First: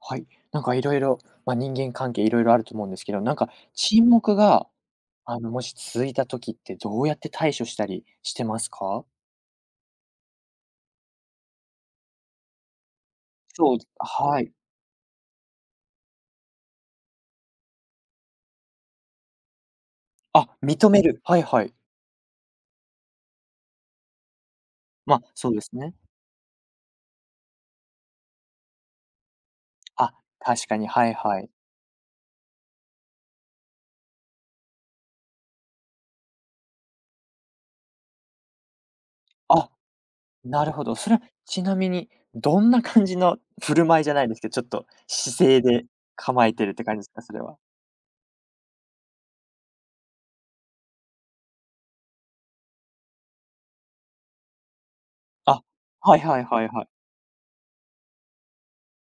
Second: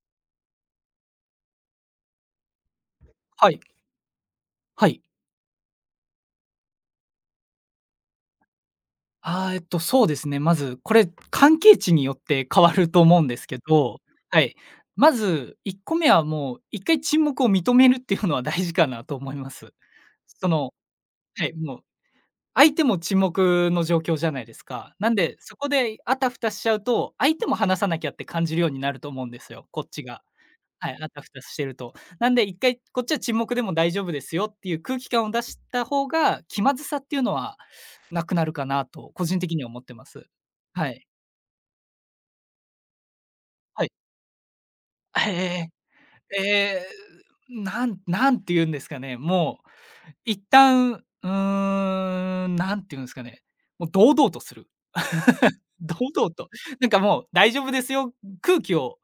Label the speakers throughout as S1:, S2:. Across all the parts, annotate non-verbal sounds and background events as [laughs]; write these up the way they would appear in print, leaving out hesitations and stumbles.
S1: はい、なんかいろいろまあ、人間関係いろいろあると思うんですけど、なんか
S2: はい。
S1: 沈黙が、
S2: はい。
S1: もし続いた時ってどうやって対処したりしてますか？
S2: そうですね。まず、これ、関係値によって変わると思うんですけ
S1: そう、
S2: ど、
S1: は
S2: は
S1: い。
S2: い。まず、1個目はもう、1回沈黙を認めるっていうのは大事かなと思います。そ
S1: あ、
S2: の、
S1: 認める。はい
S2: はい、
S1: はい。
S2: もう、相手も沈黙の状況じゃないですか。なん
S1: ま、あ
S2: で、
S1: そう
S2: そ
S1: で
S2: こ
S1: すね。
S2: であたふたしちゃうと、相手も話さなきゃって感じるようになると思うんですよ、こっち
S1: あ、
S2: が。
S1: 確かに、
S2: はい、
S1: は
S2: あ
S1: い
S2: たふ
S1: は
S2: た
S1: い。
S2: してると。なんで、1回こっちは沈黙でも大丈夫ですよっていう空気感を出した方が、気まずさっていうのはなくなるかなと個人的には
S1: あ、
S2: 思ってます。
S1: なるほ
S2: は
S1: ど。
S2: い。
S1: それはちなみにどんな感じの振
S2: は
S1: る
S2: い。
S1: 舞いじゃないですけど、ちょっと姿勢
S2: ええ、
S1: で
S2: え
S1: 構えてるって
S2: え、
S1: 感じですか？それは。
S2: なんなんて言うんですかね、もう一旦、うーなんて言うんですかね、もう堂々とする。
S1: あ、
S2: 堂
S1: はい
S2: 々
S1: はい
S2: と。
S1: はいは
S2: な
S1: い。
S2: んかもう大丈夫ですよ、空気を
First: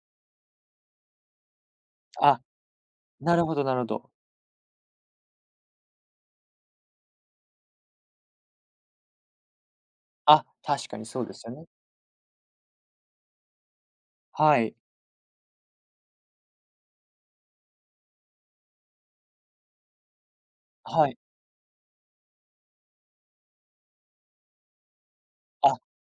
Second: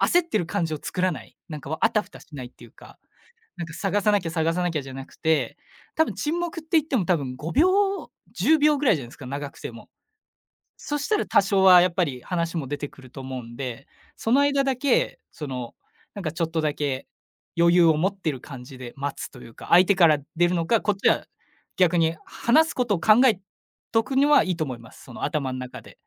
S2: 焦ってる感じを作らない。なんか、あたふたし
S1: あ、
S2: ないっていうか、
S1: なるほ
S2: な
S1: ど
S2: んか
S1: なるほ
S2: 探さ
S1: ど。
S2: なきゃ探さなきゃじゃなくて、多分沈黙って言っても多分5秒、10秒ぐらいじゃないですか、長くても。
S1: あ、確か
S2: そ
S1: に
S2: した
S1: そ
S2: ら
S1: うで
S2: 多
S1: すよ
S2: 少
S1: ね。
S2: はやっぱり話も出てくると思うんで、その
S1: は
S2: 間
S1: い。
S2: だけ、なんかちょっとだけ余裕を持ってる感じで待つというか、相手から出るのか、こっ
S1: は
S2: ち
S1: い。
S2: は逆に話すことを考えとくにはいいと思います。その頭の
S1: あ、
S2: 中で。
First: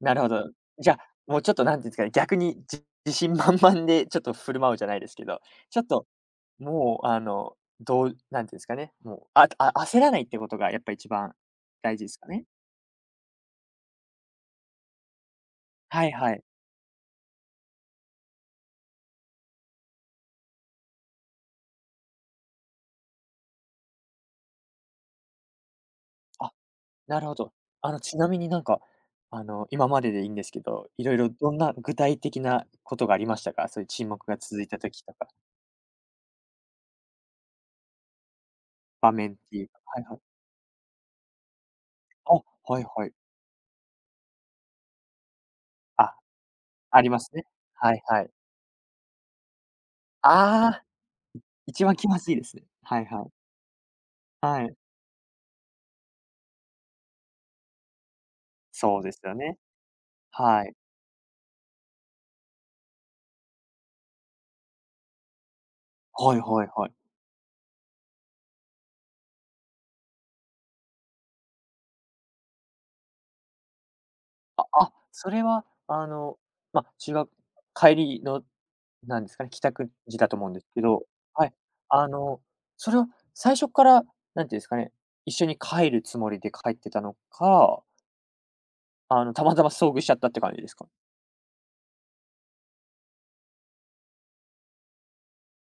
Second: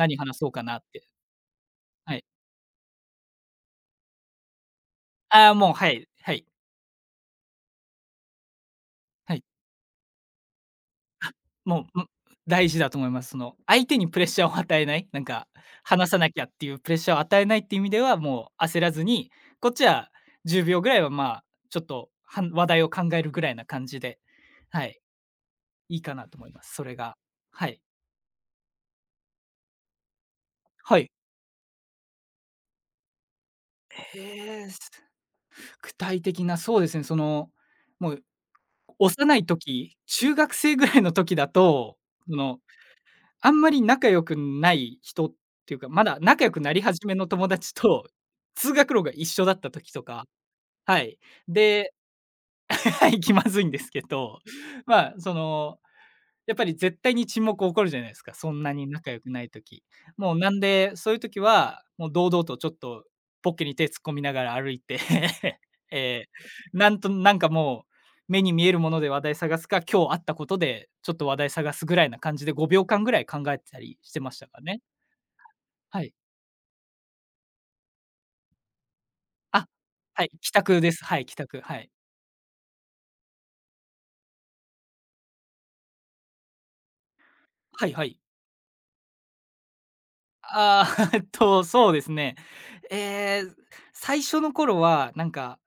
S1: なるほ
S2: 話そ
S1: ど。
S2: うかなっ
S1: じゃ、あ
S2: て。
S1: もうちょっとなんていうんですかね、
S2: はい。
S1: 逆に自信満々でちょっと振る舞うじゃないですけど、
S2: ああ、もう、
S1: ちょっ
S2: は
S1: と
S2: い、はい、
S1: もうどうなんていうんですかね、もう、
S2: はい。
S1: ああ焦らないってことがやっぱ一番
S2: も
S1: 大
S2: う、
S1: 事
S2: む
S1: ですかね？
S2: 大事だと思います。その、相手にプレッシャーを与えない、なんか、
S1: は
S2: 話
S1: い
S2: さな
S1: は
S2: き
S1: い。
S2: ゃっていうプレッシャーを与えないっていう意味では、もう焦らずに、こっちは10秒ぐらいは、まあ、ちょっと、は話題を考えるぐらいな感じで、はい、いいかなと思い
S1: あ、
S2: ます。それが。
S1: なるほど。
S2: はい。
S1: ちなみになんか、今まででいいんですけど、
S2: は
S1: い
S2: い。
S1: ろいろどんな具体的なことがありましたか？そういう沈黙が続
S2: へ
S1: い
S2: え、
S1: た
S2: す
S1: 時とか、
S2: 具体的な、そうですね、もう
S1: 場面
S2: 幼
S1: っ
S2: い
S1: ていうか。
S2: 時、
S1: はいはい。
S2: 中学生ぐらいの時だと、
S1: あ、
S2: その
S1: はいはい。
S2: あんまり仲良くない人。っていうか、ま
S1: あ、
S2: だ仲良くなり
S1: あ
S2: 始
S1: り
S2: め
S1: ま
S2: の
S1: すね。
S2: 友達
S1: はい
S2: と、[laughs]
S1: はい。
S2: 通学路が一緒だった時とか、
S1: ああ、
S2: はい。
S1: 一
S2: で
S1: 番気まずいですね。
S2: [laughs]
S1: はい
S2: はい、
S1: はい。
S2: 気まずいんですけど、
S1: はい。
S2: まあ、その、やっぱり絶対に沈黙起こるじゃないですか、そんなに
S1: そうで
S2: 仲
S1: す
S2: 良く
S1: よ
S2: ない
S1: ね。
S2: 時。もうなん
S1: はい。
S2: で、そういう時は、もう堂々とちょっとポッケに手突っ込みながら歩いて、[laughs] え
S1: はいはい
S2: ー
S1: は
S2: な
S1: い。
S2: なんかもう、目に見えるもので話題探すか、今日あったことでちょっと話題探すぐらいな感じで5秒間ぐらい考えてたりしてましたから
S1: あ
S2: ね。
S1: あ、それは、
S2: はい。
S1: ま、帰りの、なんですかね、帰
S2: あ、
S1: 宅時
S2: は
S1: だ
S2: い、
S1: と思う
S2: 帰
S1: んです
S2: 宅
S1: け
S2: です。
S1: ど、
S2: はい、帰
S1: はい。
S2: 宅、はい。
S1: あの、それは最初から、なんていうんですかね、一緒に帰るつもりで帰ってたのか、
S2: はいはい。
S1: たまたま遭遇しちゃったって感じですか？
S2: ああ、[laughs] そうですね。えー最初の頃は、なんか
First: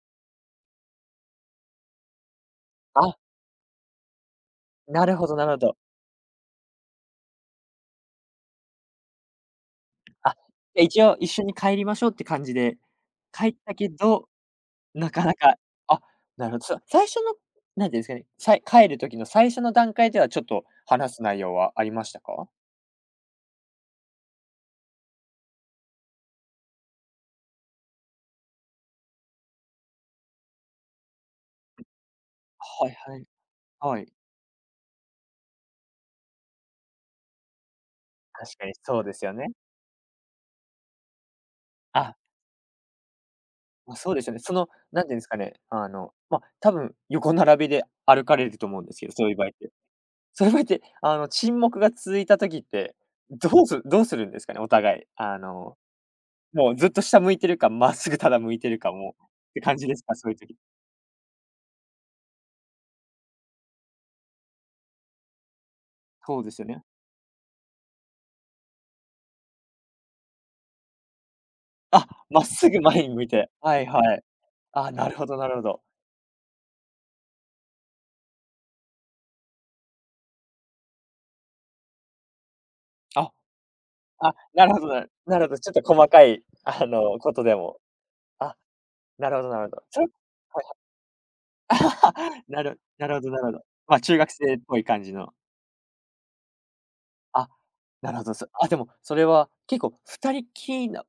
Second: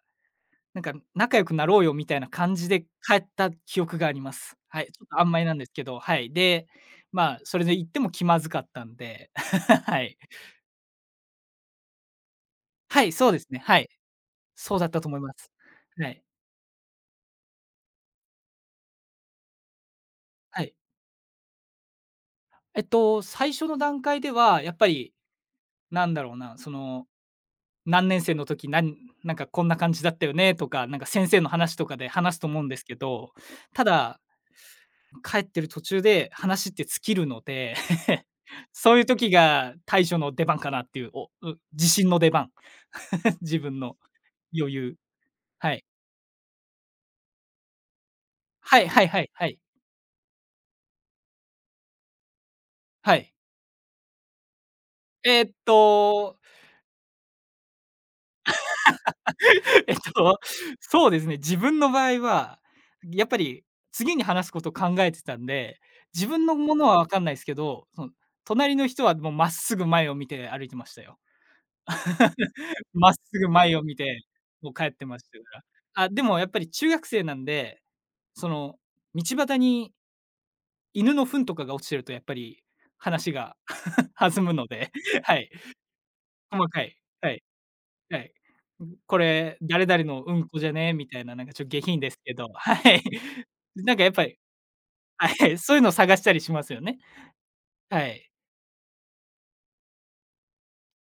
S2: なんか仲良くなろうよみたいな感じで帰
S1: あ、
S2: った記憶があります。はい、ちょ
S1: な
S2: っ
S1: る
S2: とあ
S1: ほ
S2: ん
S1: ど
S2: まえ
S1: な
S2: な
S1: る
S2: ん
S1: ほ
S2: です
S1: ど。
S2: けど、はい。で、まあ、それで行っても気まずかったんで、[laughs] はい。
S1: あ、じゃ、一応一緒に帰りましょうって感じで、
S2: はい、そうです
S1: 帰っ
S2: ね、
S1: た
S2: はい。
S1: けど
S2: そうだったと
S1: な
S2: 思い
S1: か
S2: ま
S1: な
S2: す。
S1: か、あ、
S2: はい、
S1: なるほど。そう最初の、なんていうんですかね、帰る時の最初の段階ではちょっ
S2: は
S1: と
S2: い。
S1: 話す内容はありましたか？
S2: えっと、最初の段階ではやっぱり、なんだろうな、その何年生の時、なんなんかこんな感じだったよねとか、なんか先生の話とかで話すと思うんです
S1: はい
S2: け
S1: はい。
S2: ど、た
S1: はい。
S2: だ、帰ってる途中で話って尽きるので、[laughs]
S1: 確かに
S2: そうい
S1: そう
S2: う
S1: です
S2: 時
S1: よね。
S2: が対処の出番かなっていう、自信
S1: あ、
S2: の出番。[laughs] 自分
S1: まあ、
S2: の
S1: そうですよね。その、
S2: 余裕。
S1: なんていうんですかね、
S2: はい。
S1: まあ、多分横並びで歩かれると
S2: は
S1: 思うん
S2: い
S1: です
S2: はい
S1: けど、
S2: は
S1: そ
S2: い
S1: ういう
S2: は
S1: 場合っ
S2: い。
S1: て。そういう場合って、沈黙が続いた時って、
S2: はい。
S1: どうするんですかね、お互い。
S2: えーっと
S1: もうずっと下向いてるか、まっすぐただ向いてるかもって感
S2: [laughs]
S1: じ
S2: えっ
S1: ですか？そういう
S2: と、
S1: 時。
S2: [laughs] そうですね、自分の場合は、やっぱり次に話すことを考えてたんで、自
S1: そう
S2: 分
S1: で
S2: の
S1: すよ
S2: も
S1: ね。
S2: のは分かんないすけど、その隣の人はもうまっすぐ前を見て歩いてましたよ。
S1: あ、まっすぐ前
S2: ま
S1: に
S2: っす
S1: 向い
S2: ぐ
S1: て。
S2: 前
S1: は
S2: を
S1: い
S2: 見
S1: は
S2: て、
S1: い。
S2: もう帰っ
S1: あ、
S2: て
S1: なる
S2: まし
S1: ほ
S2: た
S1: どなる
S2: か
S1: ほど。
S2: ら。あ、でもやっぱり中学生なんで、その道端に犬の糞とかが落ちてるとやっぱり話
S1: あ。
S2: が [laughs] 弾
S1: あ、
S2: む
S1: な
S2: の
S1: るほど
S2: で、
S1: なる
S2: は
S1: なる
S2: い、
S1: ほど、ちょっと細かい、
S2: 細かい、は
S1: こと
S2: い。
S1: でも。
S2: はい。
S1: あ、
S2: ん、こ
S1: なるほど
S2: れ、
S1: なるほど。
S2: 誰
S1: そ
S2: 々
S1: れ、
S2: のうんこ
S1: はい
S2: じ
S1: は
S2: ゃ
S1: い。
S2: ね？みたいな、なんかちょっと下品ですけど、[laughs]
S1: な
S2: は
S1: る
S2: い。
S1: なるほどなるほど。
S2: な
S1: ま
S2: ん
S1: あ、
S2: かやっ
S1: 中
S2: ぱ
S1: 学
S2: り
S1: 生っぽい感じの。
S2: はい、そういうのを探したりしますよね。
S1: あ、
S2: は
S1: なるほ
S2: い。
S1: ど、でも、それは結構二人きりなっ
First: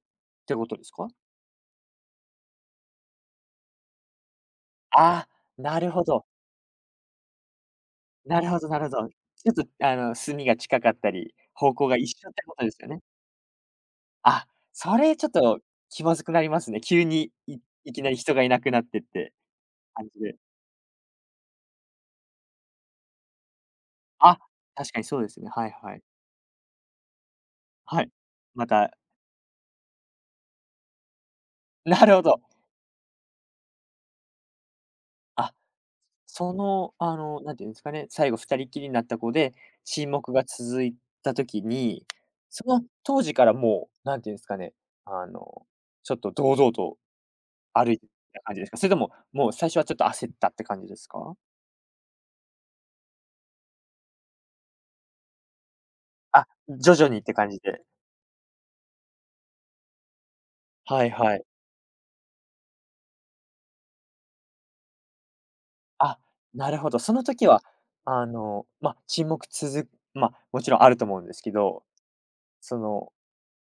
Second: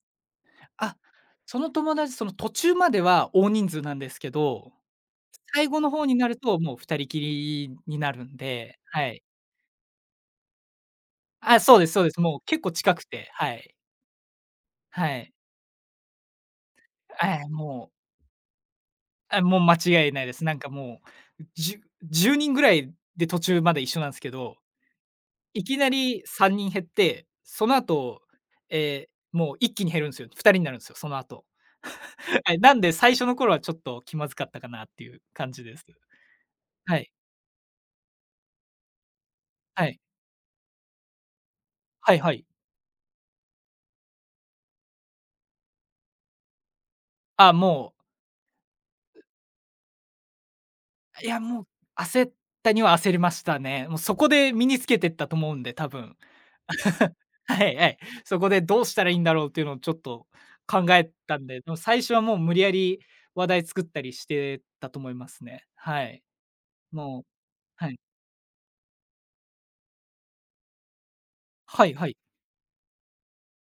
S1: てことです
S2: あ、
S1: か？
S2: その友達、その途中までは大人数なんですけど、
S1: ああ、
S2: 最後
S1: な
S2: の
S1: るほ
S2: 方に
S1: ど。
S2: なるともう二人きりになるん
S1: なるほど
S2: で、
S1: なるほ
S2: は
S1: ど。ち
S2: い。
S1: ょっと、住みが近かったり、
S2: あ、
S1: 方
S2: そうで
S1: 向
S2: す
S1: が
S2: そう
S1: 一
S2: です。
S1: 緒っ
S2: もう
S1: てこ
S2: 結
S1: とで
S2: 構
S1: すよ
S2: 近
S1: ね。
S2: くて、はい。
S1: あ、それ
S2: は
S1: ちょっ
S2: い。
S1: と気まずくなりますね。急に、
S2: はい、
S1: い
S2: も
S1: いき
S2: う、
S1: なり人がいなくなってって
S2: あ、もう間
S1: 感
S2: 違い
S1: じ
S2: ないで
S1: で。
S2: す。なんかもう、じゅ10人ぐらいで途中まで一緒なんですけ
S1: あ、
S2: ど
S1: 確かにそうですね。
S2: い
S1: はい
S2: きな
S1: はい。
S2: り3人減って、その
S1: はい。
S2: 後、
S1: また、
S2: えもう一気に減るんですよ。2人になるんですよ、その後。
S1: [laughs] なるほど。
S2: [laughs] はい、なんで最初の頃はちょっと気まずかったかなっていう感
S1: あ、
S2: じです。
S1: その、
S2: はい、
S1: なんていうんですかね、最後二人きりになった子で、
S2: はい、
S1: 沈黙が続いた時に、
S2: はいはい。
S1: その当時からもう、なんていうんですかね、あの、ちょっと堂々と
S2: あ、
S1: 歩
S2: も
S1: いてた感じですか？それとも、もう最初はちょっと焦ったって感じです
S2: う、い
S1: か？
S2: や、もう焦ったには焦りましたね。もうそこで身につけてったと思うんで、多分。
S1: あ、徐々
S2: [laughs]
S1: にって感じ
S2: はい
S1: で。
S2: はい。そこでどうしたらいいんだろうっていうのをちょっと考え
S1: はいは
S2: た
S1: い。
S2: んで、でも最初はもう無理やり話題作ったりしてたと思いますね。は
S1: あ、
S2: い。
S1: なるほど。そ
S2: もう
S1: の時は、
S2: はい。
S1: まあ、沈黙続くまあ、もちろんあると思うんですけど、
S2: はいはい。
S1: その、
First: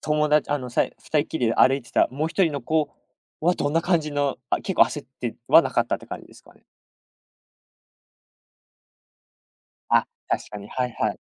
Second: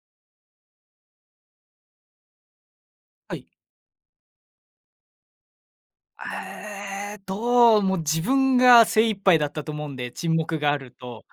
S1: 友達、2人きりで歩いてたもう一人の子
S2: はい。
S1: はどんな感じのあ、結構焦ってはなかったって感じですかね？
S2: ええ、もう自分が精一杯だったと思うん
S1: あ、
S2: で、沈
S1: 確か
S2: 黙
S1: に、
S2: があ
S1: は
S2: る
S1: いはい。
S2: と。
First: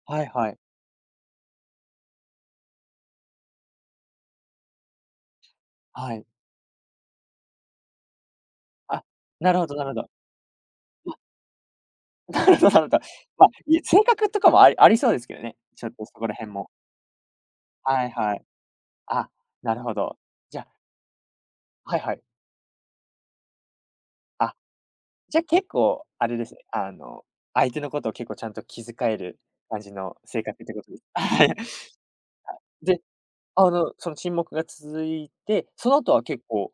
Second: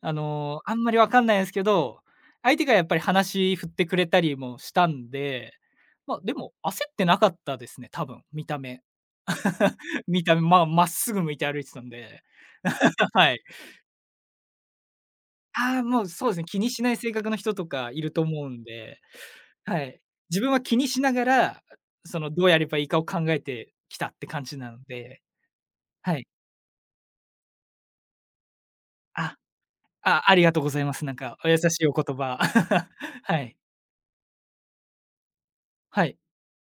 S1: はいはい。
S2: あんまりわかんないですけど、相手がやっぱり話振ってくれたりもしたんで、
S1: は
S2: ま、
S1: い。
S2: でも焦ってなかったですね、多分、見た目。
S1: あ、なるほどなるほ
S2: [laughs]
S1: ど。
S2: 見た目、ま真っ直ぐ向いて歩いてたんで。
S1: [laughs] なるほどなるほど。
S2: [laughs] はい。
S1: まあ、性格とかもありそうですけどね、
S2: ああ、
S1: ちょっ
S2: も
S1: と
S2: う
S1: そ
S2: そ
S1: こ
S2: うで
S1: ら
S2: すね、
S1: 辺
S2: 気に
S1: も。
S2: しない性格の人とかい
S1: は
S2: る
S1: い
S2: と
S1: はい。
S2: 思うんで、
S1: あ、な
S2: は
S1: るほ
S2: い。
S1: ど。
S2: 自分
S1: じ
S2: は
S1: ゃあ、
S2: 気にしながら、
S1: はいはい。
S2: どうやればいいかを考えてきたって感
S1: あ、
S2: じなので、
S1: じゃ、結構
S2: はい。
S1: あれですね、相手のことを結構ちゃんと気遣え
S2: あ
S1: る感じの
S2: あ、あり
S1: 性
S2: がとう
S1: 格っ
S2: ご
S1: て
S2: ざ
S1: こ
S2: い
S1: と
S2: ま
S1: です、
S2: す。なんか
S1: は
S2: お
S1: い。
S2: 優しい
S1: [laughs]
S2: お言葉。[laughs]
S1: で、
S2: はい。
S1: その沈黙が続いて、その
S2: は
S1: 後
S2: い。
S1: は結構、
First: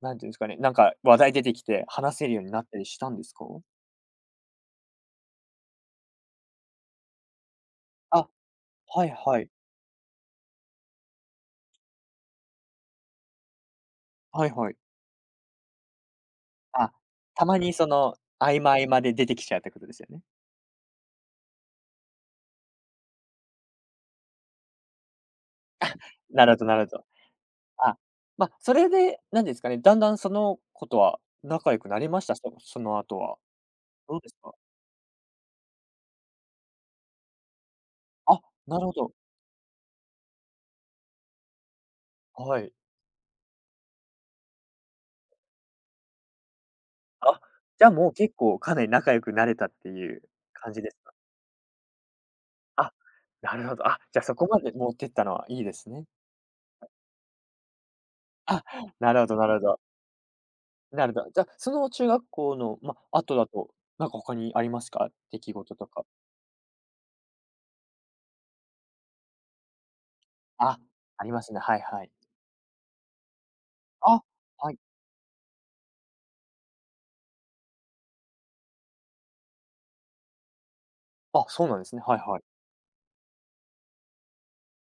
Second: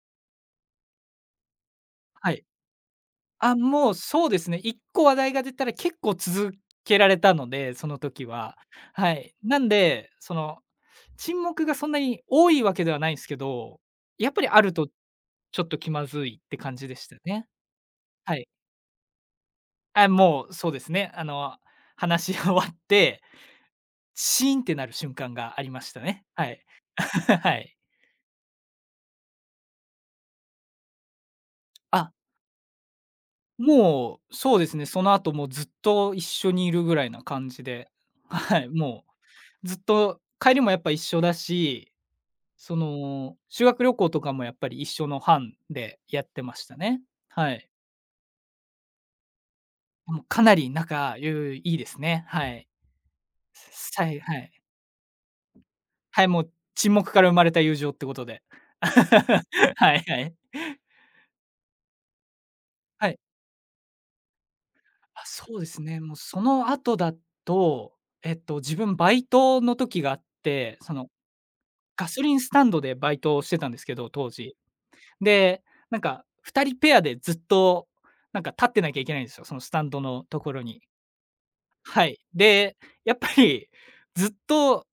S1: なんていうんですかね、なんか話題出てきて話せ
S2: は
S1: るよう
S2: い。
S1: になったりしたんですか？
S2: あ、もうそうですね、一個話題が出たら結構続けられたので、その時
S1: あ、
S2: は。
S1: はい
S2: はい。
S1: はい。
S2: なんで、その、沈黙がそんなに多いわけではないんですけど、やっぱ
S1: は
S2: り
S1: い
S2: あ
S1: は
S2: る
S1: い。
S2: とちょっと気まずいって感じ
S1: あ、
S2: でした
S1: た
S2: ね。
S1: まにその、
S2: はい。
S1: 合間合間で出てきちゃうってことです
S2: あ、
S1: よね。
S2: もうそうですね。話し終わって、シーンってなる瞬間がありましたね。
S1: な
S2: は
S1: るほ
S2: い。
S1: どなる
S2: [laughs]
S1: ほど。
S2: はい。
S1: あ、まあ、それで、なんですかね、だんだんその子とは仲良くなり
S2: あ
S1: ました？その後は。ど
S2: も
S1: うで
S2: う、
S1: すか？
S2: そうですね、その後もうずっと一緒にいるぐらいな感じで、
S1: あ、
S2: はい、
S1: なるほ
S2: も
S1: ど。
S2: うずっと帰りもやっぱ一緒だし、
S1: はい。
S2: 修学旅行とかもやっぱり一緒の班でやってましたね。
S1: あ、
S2: はい。
S1: じゃあもう結構かなり仲良くなれたってい
S2: も
S1: う
S2: うかなり
S1: 感じですか？
S2: 仲ゆいいですね。はい。
S1: あ、なるほど。あ、
S2: さ
S1: じ
S2: い
S1: ゃあ
S2: は
S1: そこ
S2: い。
S1: まで持ってったのはいいですね。
S2: はい、もう沈黙から生まれた友情ってことで。
S1: あ、なるほどなるほ
S2: [laughs]
S1: ど。
S2: はいはい。
S1: なるほど。じゃあ、その中学校の、ま、
S2: はい。
S1: 後だと、なんか他にありますか？
S2: あ、
S1: 出来
S2: そうで
S1: 事
S2: す
S1: と
S2: ね、
S1: か。
S2: もうその後だと、えっと、自分バイトの時があって、
S1: あ、
S2: その
S1: ありますね。はいは
S2: ガ
S1: い。
S2: ソリンスタンドでバイトをしてたんですけど、
S1: あ、
S2: 当時。
S1: はい。
S2: で、なんか2人ペアでずっと、なんか立ってなきゃいけないんですよ、そのスタンドのところに。
S1: あ、そうなんですね。
S2: は
S1: は
S2: い。
S1: いはい。
S2: で、やっぱりずっと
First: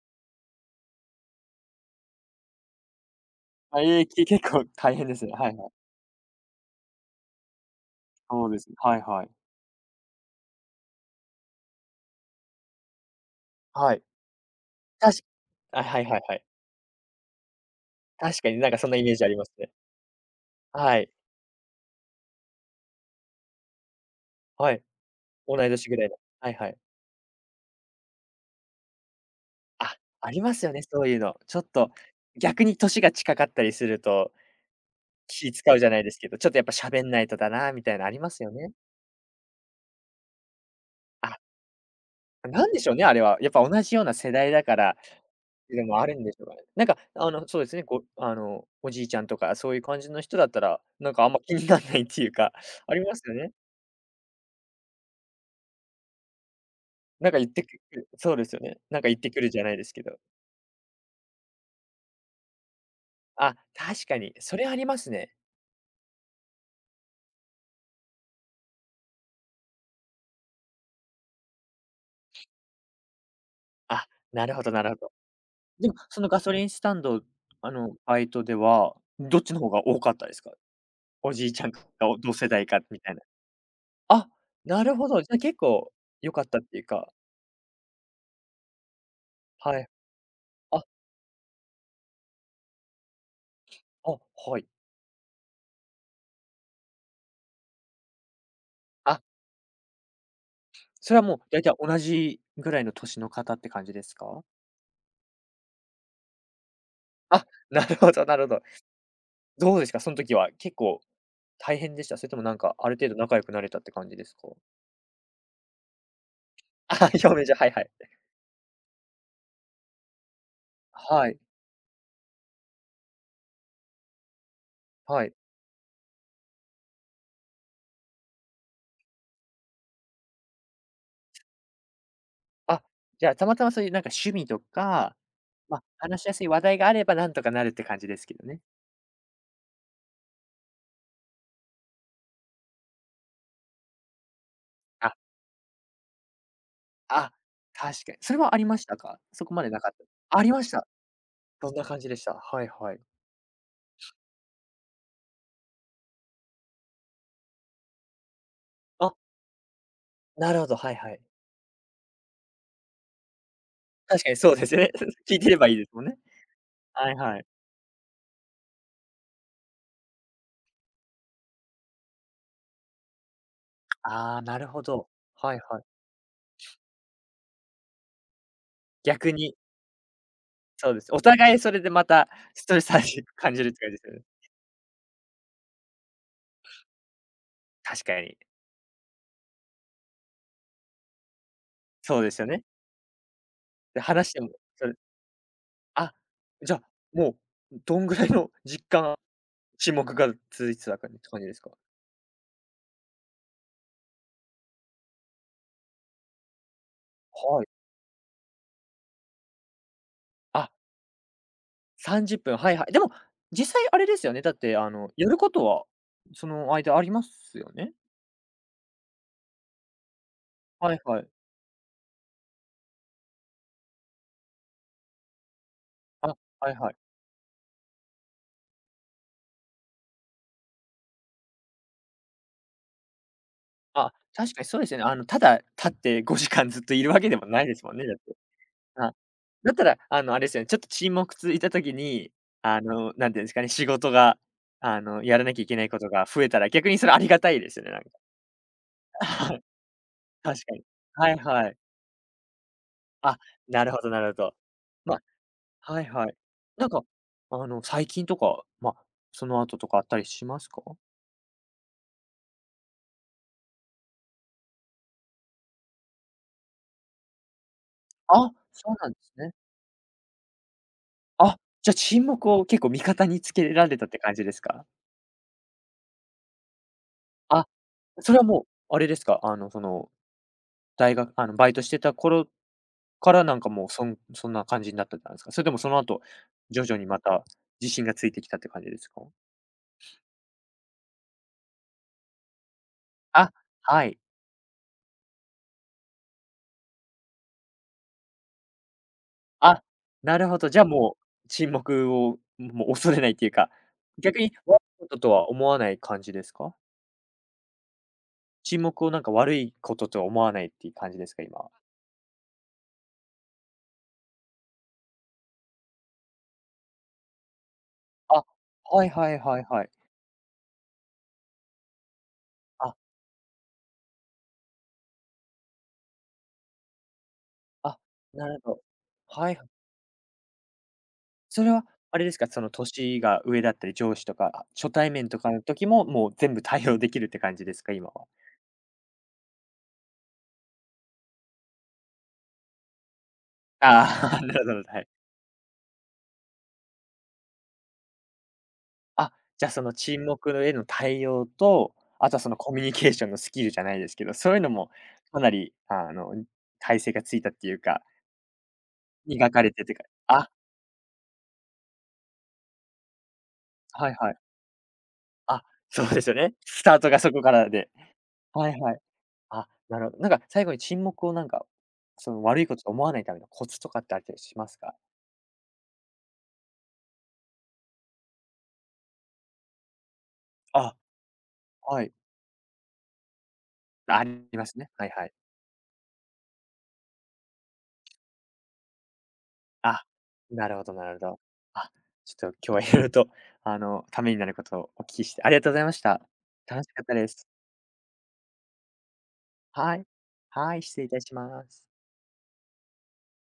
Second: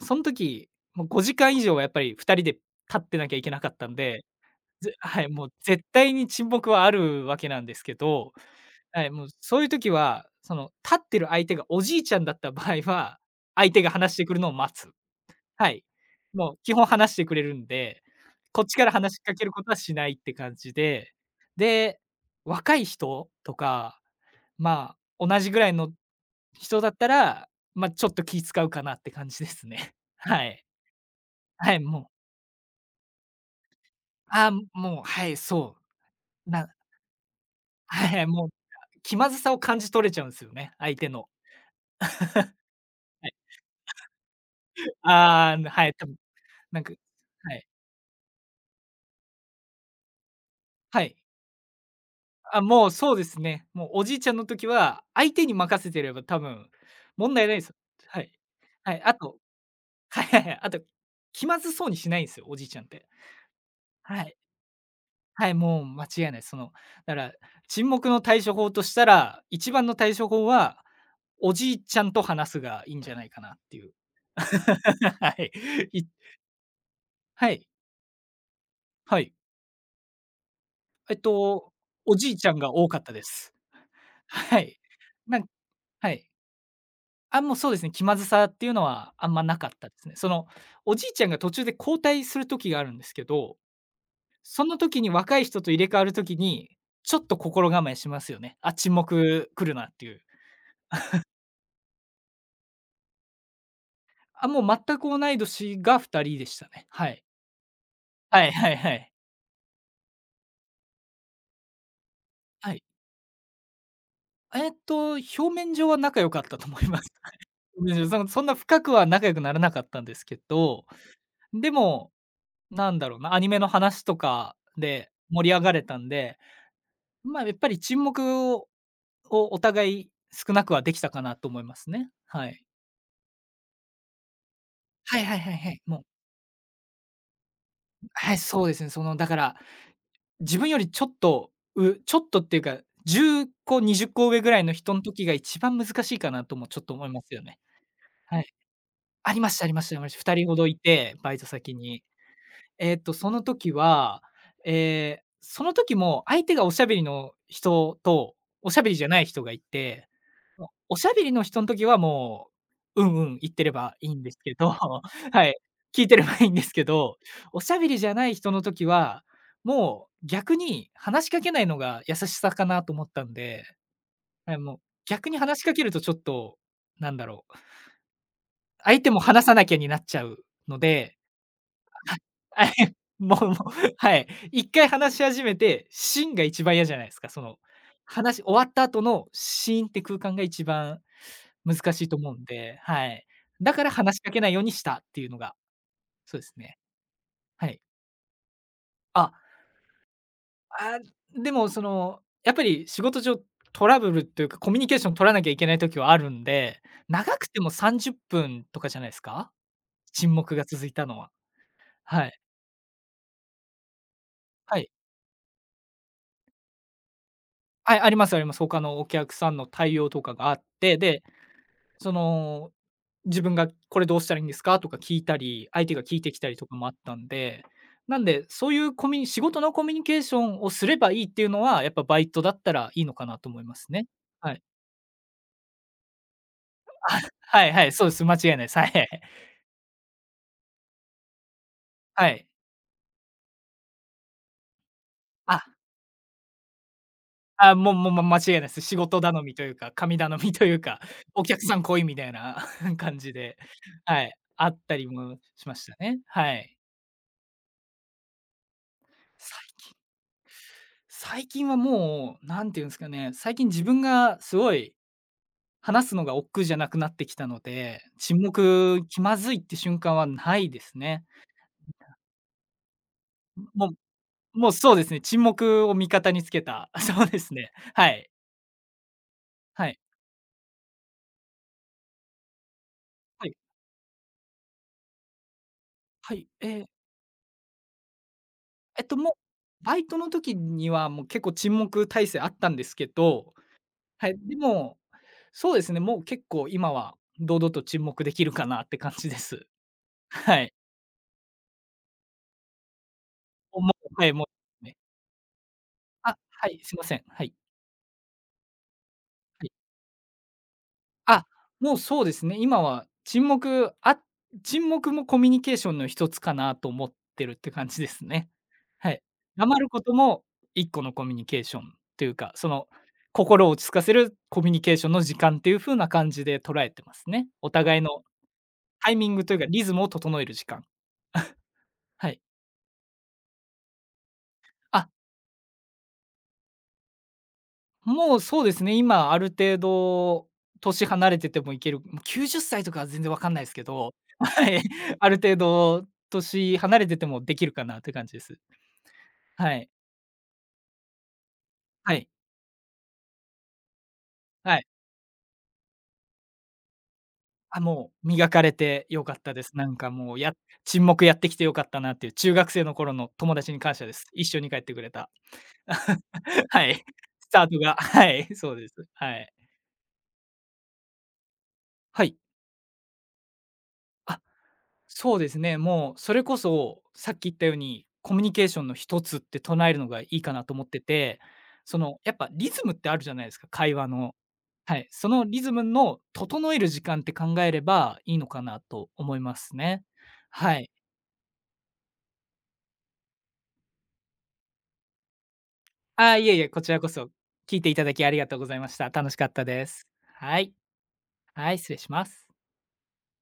S2: その時、もう5時間以上はやっぱり2人で立ってなきゃいけなかっ
S1: あ、
S2: たん
S1: ええ、け
S2: で、
S1: [laughs] 結構大変で
S2: は
S1: す
S2: い、
S1: ね。
S2: もう
S1: はいは
S2: 絶
S1: い。
S2: 対に沈黙はあるわけなんですけど、
S1: そうですね。はい
S2: はい、
S1: は
S2: もう
S1: い。
S2: そういう時は、その立ってる相手がおじいちゃんだった場合は、相手が
S1: はい。
S2: 話してくるのを待つ。
S1: たし、
S2: は
S1: あ、
S2: い。
S1: はいはいはい。
S2: もう基本話してくれるんで、
S1: 確かに
S2: こっ
S1: なん
S2: ち
S1: か
S2: か
S1: そ
S2: ら
S1: んなイメ
S2: 話
S1: ー
S2: し
S1: ジあ
S2: か
S1: り
S2: け
S1: ま
S2: る
S1: す
S2: こ
S1: ね。
S2: とはしないって感じ
S1: は
S2: で、
S1: い。
S2: で、若い人とか、
S1: はい。
S2: まあ、同じ
S1: 同
S2: ぐら
S1: い
S2: い
S1: 年
S2: の
S1: ぐらいの。はいはい。
S2: 人だったら、ちょっと気使うかなって感じですね。
S1: あ、
S2: [laughs]
S1: あり
S2: は
S1: ま
S2: い。
S1: すよね、そういうの。ちょっ
S2: はい、
S1: と、
S2: もう、
S1: 逆に年が近かったりすると、
S2: ああ、もう、はい、
S1: 気使うじゃないですけど、ちょ
S2: う、
S1: っとやっ
S2: な
S1: ぱ
S2: [laughs]
S1: 喋んないとだなみたいなあり
S2: はい
S1: ます
S2: もう、
S1: よね。
S2: 気まずさを感じ取れちゃうんですよね、相手の。
S1: あ、なんでしょうね、あれ
S2: はい。
S1: は。やっぱ同じような世代だから、
S2: ああ、
S1: で
S2: はい、
S1: も
S2: 多
S1: あ
S2: 分、
S1: るんでしょうかね。
S2: なん
S1: なん
S2: か
S1: か、
S2: は
S1: そう
S2: い、
S1: ですね、ごあの、おじいちゃんとかそういう感じの人だったら、
S2: は
S1: なん
S2: い。
S1: かあんま気にならないっていうか、
S2: あ、も
S1: [laughs]
S2: う
S1: あり
S2: そ
S1: ま
S2: う
S1: す
S2: で
S1: よ
S2: す
S1: ね。
S2: ね。もうおじいちゃんの時は、相手に任せてれば多分
S1: なん
S2: 問
S1: か
S2: 題
S1: 言っ
S2: ないで
S1: て
S2: す
S1: く
S2: よ。
S1: る
S2: はい。
S1: そうですよね。
S2: は
S1: な
S2: い、
S1: んか
S2: あ
S1: 言って
S2: と
S1: くるじゃないですけ
S2: [laughs]
S1: ど。
S2: はいはいはい、あと気まずそうにしないんですよ、おじいちゃんって。
S1: あ、確か
S2: は
S1: に、
S2: い。
S1: それありますね。
S2: はい、もう間違いないです。その、だから沈黙の対処法としたら、一番の対処法は、おじいちゃんと話すがいいんじゃないかなっていう。
S1: あ、
S2: [laughs]
S1: なるほどなるほど。
S2: はい。
S1: でも、
S2: い
S1: そのガソリンスタンド、
S2: はい、
S1: バイトでは、
S2: はい。
S1: どっちの方が多かったですか？
S2: えっ
S1: おじいちゃ
S2: と、
S1: んか、
S2: お
S1: お
S2: じ
S1: 同
S2: いち
S1: 世
S2: ゃん
S1: 代
S2: が
S1: か
S2: 多か
S1: み
S2: っ
S1: た
S2: た
S1: いな。
S2: です。
S1: あ、
S2: はい。
S1: なるほど。じゃ、
S2: なん
S1: 結構
S2: はい。
S1: 良かったっていうか、
S2: あ、もうそうですね、気まずさっていうのはあんまなかっ
S1: はい。
S2: たですね。その、
S1: あ、
S2: おじいちゃんが途中で交代する時があるんですけど、
S1: あ、は
S2: そ
S1: い。
S2: の時に若い人と入れ替わる時に、ちょっと心構えしますよね。あ、沈
S1: あ、
S2: 黙来るなっていう。
S1: それはもう大体同じぐらいの年の方って感じですか？
S2: あ、もう全く同い年が2人でしたね。はい。
S1: あ、[laughs] なるほどなる
S2: はい
S1: ほど。
S2: はいはい。
S1: どうですか？その時は結構大変でした？それともなん
S2: は
S1: か
S2: い。
S1: ある程度仲良くなれたって感じですか？
S2: えっと、表面上は仲良かったと思い
S1: [laughs]
S2: ま
S1: あ
S2: す。
S1: あ、表面
S2: [laughs]
S1: 上、はいはい。
S2: 表面上、そんな深くは仲良くならなかったんですけど、
S1: はい、
S2: でも、なんだろうな、アニメの話とかで
S1: はい。
S2: 盛り上がれたんで、まあ、やっぱり沈黙をお互い少なくはできたかなと思いますね。はい。
S1: あ、じゃあ、たまたまそういうなんか趣味とか、
S2: はいはいはいはい。
S1: ま、
S2: もう、
S1: 話しやすい話題があればなんとかなるって感じです
S2: は
S1: け
S2: い、
S1: どね。
S2: そうですね。そのだから、自分よりちょっと、ちょっとっていうか、10個、20個上ぐらいの人ん
S1: あ、
S2: 時が一番難しいかなともちょっと思いま
S1: あ、
S2: すよね。
S1: 確かに。そ
S2: は
S1: れ
S2: い。
S1: はありましたか？
S2: あり
S1: そ
S2: ま
S1: こ
S2: し
S1: ま
S2: たあ
S1: で
S2: り
S1: な
S2: まし
S1: かっ
S2: たありました。2
S1: たあ
S2: 人
S1: り
S2: ほ
S1: ま
S2: ど
S1: し
S2: い
S1: た。
S2: て、バイト
S1: ど
S2: 先
S1: んな感
S2: に。
S1: じでした？はいは
S2: えっ
S1: い。
S2: と、その時は、ええ、その時も相手がおしゃべりの人と、おしゃべりじゃ
S1: あ、
S2: ない人がいて、
S1: なる
S2: お
S1: ほど、は
S2: お
S1: い
S2: し
S1: は
S2: ゃ
S1: い。
S2: べりの人ん時はもう、うんうん、言ってればいいん
S1: 確か
S2: で
S1: に
S2: す
S1: そ
S2: け
S1: うで
S2: ど、
S1: すよね。[laughs]
S2: [laughs]
S1: 聞い
S2: は
S1: て
S2: い、
S1: ればいいですも
S2: 聞
S1: ん
S2: いて
S1: ね。
S2: ればいいんですけ
S1: はい
S2: ど、
S1: はい。
S2: おしゃべりじゃない人の時は、もう逆に話しかけないのが優しさかなと思ったんで、
S1: ああ、
S2: はい、
S1: なる
S2: もう
S1: ほど。
S2: 逆に
S1: はい
S2: 話しか
S1: は
S2: け
S1: い。
S2: るとちょっと、なんだろう、相手も
S1: 逆
S2: 話さ
S1: に、
S2: なきゃになっちゃうの
S1: そうです。
S2: で、
S1: お互いそれでまたストレスら
S2: [laughs]
S1: しく
S2: もう、
S1: 感じるって感じですよ
S2: は
S1: ね。
S2: い、一回話し始めて、シーンが一番嫌じゃないですか、その、
S1: 確かに。
S2: 話終わった後のシーンって空間が一番難しいと
S1: そうで
S2: 思う
S1: す
S2: ん
S1: よね。
S2: で、はい。だから
S1: で、
S2: 話し
S1: 話
S2: か
S1: し
S2: け
S1: て
S2: な
S1: も、
S2: いようにし
S1: それ
S2: たっていうのが、
S1: あ、
S2: そうです
S1: じ
S2: ね。
S1: ゃあ、も
S2: は
S1: う
S2: い。
S1: どんぐらいの実感
S2: あ、
S1: 沈黙が続いてた
S2: あ、
S1: 感じ
S2: で
S1: です
S2: も
S1: か？
S2: その、やっぱり仕事上トラブルというか、コミュニケーション取らなきゃいけない時はあるんで、長くて
S1: はい。
S2: も30分とかじゃないですか？沈黙が
S1: あ、
S2: 続いたのは。は
S1: 30
S2: い。
S1: 分、はいはい。でも、実際あれですよね、だっ
S2: は
S1: て
S2: い。
S1: やることは、その間ありますよね？
S2: はい、ありますあります。他のお客さんの対応とかがあっ
S1: は
S2: て、
S1: いは
S2: で、
S1: い。
S2: その、自分がこれどうしたらいいんですかとか聞いたり、相手が聞いて
S1: あ、
S2: きたりと
S1: は
S2: か
S1: い
S2: もあ
S1: は
S2: っ
S1: い。
S2: たんで、なんで、そういうコミュニ仕事のコミュニケーションをすればいいっていうのは、やっぱバイトだったらいいのかなと思いますね。
S1: あ、
S2: は
S1: 確
S2: い。
S1: かにそうですよね。ただ立って5時間ずっといるわけでもな
S2: は
S1: い
S2: い
S1: で
S2: は
S1: す
S2: い、
S1: もん
S2: そ
S1: ね、
S2: う
S1: だ
S2: で
S1: っ
S2: す。間
S1: て。
S2: 違いないです。はい
S1: あ、
S2: [laughs]
S1: だったら、あれですよね、ちょっと沈黙続いた時
S2: は
S1: に、
S2: い。
S1: なんていうんですかね、仕事が、やらなきゃ
S2: あ、
S1: いけないことが増えたら、逆にそれありがたいで
S2: あ、
S1: すよね、
S2: もう
S1: なん
S2: も
S1: か。
S2: う、ま、間違いないです。仕事
S1: [laughs]
S2: 頼み
S1: は
S2: と
S1: い、
S2: いうか、神頼み
S1: 確
S2: とい
S1: か
S2: う
S1: に。
S2: か、
S1: はい
S2: お客
S1: は
S2: さ
S1: い。
S2: ん来いみたいな [laughs] 感じ
S1: あ、
S2: で、
S1: なるほどな
S2: は
S1: る
S2: い、
S1: ほど。
S2: あったり
S1: ま
S2: もしまし
S1: あ、
S2: た
S1: はい
S2: ね。
S1: はい。
S2: はい。
S1: なんか、最近とか、ま、そ
S2: さ
S1: の後
S2: い
S1: とかあったりしますか？
S2: 最近はもう、なんていうんですかね、最近自分がすごい話すのが億劫じゃなくなってきたので、沈
S1: あ、そう
S2: 黙
S1: なんで
S2: 気
S1: す
S2: まず
S1: ね。
S2: いって瞬間はないですね。
S1: あ、じゃ、沈黙を結構味方につけ
S2: も
S1: ら
S2: う
S1: れたって感じです
S2: もう
S1: か？
S2: そうですね、沈黙を味方につけた、[laughs] そうです
S1: あ、
S2: ね。はい。
S1: それはもう、あれですか、
S2: はい。
S1: 大学、バイトしてた頃から
S2: はい。
S1: なんかもう、そんな感じになってたんてですか？それともその後、
S2: はい。え
S1: 徐
S2: え、
S1: 々にまた自信がついてきたって感じで
S2: えっ
S1: す
S2: と、
S1: か？
S2: もう、バイトの時にはもう結構沈黙体制あったんですけど、
S1: あ、はい。
S2: はい、でも、そうですね、もう結構今は堂々と沈黙できるかなって感じです。
S1: あ、なるほ
S2: は
S1: ど。
S2: い。
S1: じゃあ、もう、沈黙を、もう恐れないっていうか、
S2: おうはい、
S1: 逆
S2: も
S1: に悪
S2: うね。
S1: いこととは思わない感じ
S2: あ、
S1: です
S2: は
S1: か？
S2: い、すいません。はい。
S1: 沈黙をなんか悪
S2: はい。
S1: いこととは思わないっていう感じですか、
S2: あ、
S1: 今は？
S2: もうそうですね。今は沈黙もコミュニケーションの一つかなと思ってるって感じです
S1: あ、
S2: ね。
S1: はい
S2: はい。
S1: はいはい
S2: 黙
S1: は
S2: る
S1: い。
S2: ことも一個のコミュニケーションというか、その
S1: あ、
S2: 心を落ち着かせるコミュニケーションの時間っていう風な感じで捉えてますね。お
S1: あ、
S2: 互いの
S1: なるほど。
S2: タイミング
S1: は
S2: と
S1: い
S2: いう
S1: は
S2: か、
S1: い。
S2: リズムを整える時間。
S1: それはあれ
S2: は
S1: です
S2: い。
S1: か、その年が上だったり、上司とか、初
S2: あ、
S1: 対面とかの時も、もう全部対応できるって感じですか？今は。
S2: もうそうですね、今ある程度年離れててもいける、もう90歳とかは全然わかんないですけど、[laughs]
S1: ああ、[laughs] なる
S2: はい、
S1: ほど、はい。
S2: [laughs] ある程度年離れててもできるかなって感じです。
S1: あ、じゃ、あ
S2: は
S1: そ
S2: い。
S1: の沈黙への対応と、
S2: はい。
S1: あとはそのコミュニケーションのスキルじゃないですけど、そういうの
S2: はい。
S1: もかなり、耐性がついたってい
S2: あ、
S1: うか、
S2: もう磨かれて良かっ
S1: 磨
S2: た
S1: か
S2: です。
S1: れて
S2: な
S1: て
S2: ん
S1: か
S2: かもう、
S1: あ、
S2: や沈黙やってきて良かったなっていう中学生の頃の友達に感謝
S1: は
S2: で
S1: い
S2: す。
S1: はい。
S2: 一緒に帰ってくれた。
S1: あ、そうですよね。
S2: [laughs] は
S1: スター
S2: い。
S1: トがそこ
S2: ス
S1: か
S2: ター
S1: ら
S2: ト
S1: で。
S2: が、はい、
S1: は
S2: そう
S1: い
S2: で
S1: はい。
S2: す。はい。
S1: あ、なるほど。なんか最後に沈黙をなんか、
S2: は
S1: そ
S2: い。
S1: の悪いことと思わないためのコツとかってあった
S2: あ、
S1: りしますか？
S2: そうですね、もうそれこそ、さっき言ったように、コミュニケーションの一つって唱えるのがいいかなと思っ
S1: あ、
S2: てて、そ
S1: はい。
S2: の、やっぱリズムってあるじゃないですか、会話
S1: あ
S2: の。
S1: りますね。
S2: は
S1: は
S2: い、
S1: いは
S2: そ
S1: い。
S2: のリズムの整える時間って考えればいいのかなと思いますね。
S1: あ、な
S2: は
S1: るほ
S2: い。
S1: どなるほど。あ、ちょっと今日は色々と、ためになることをお聞きしてありがとうございました。
S2: あ、いえいえ、こ
S1: 楽
S2: ち
S1: し
S2: ら
S1: かっ
S2: こ
S1: たで
S2: そ
S1: す。
S2: 聞いていただきありがとうございました。楽しかったで
S1: は
S2: す。
S1: い。
S2: はい。
S1: はい、失礼いたしま
S2: はい、
S1: す。
S2: 失礼します。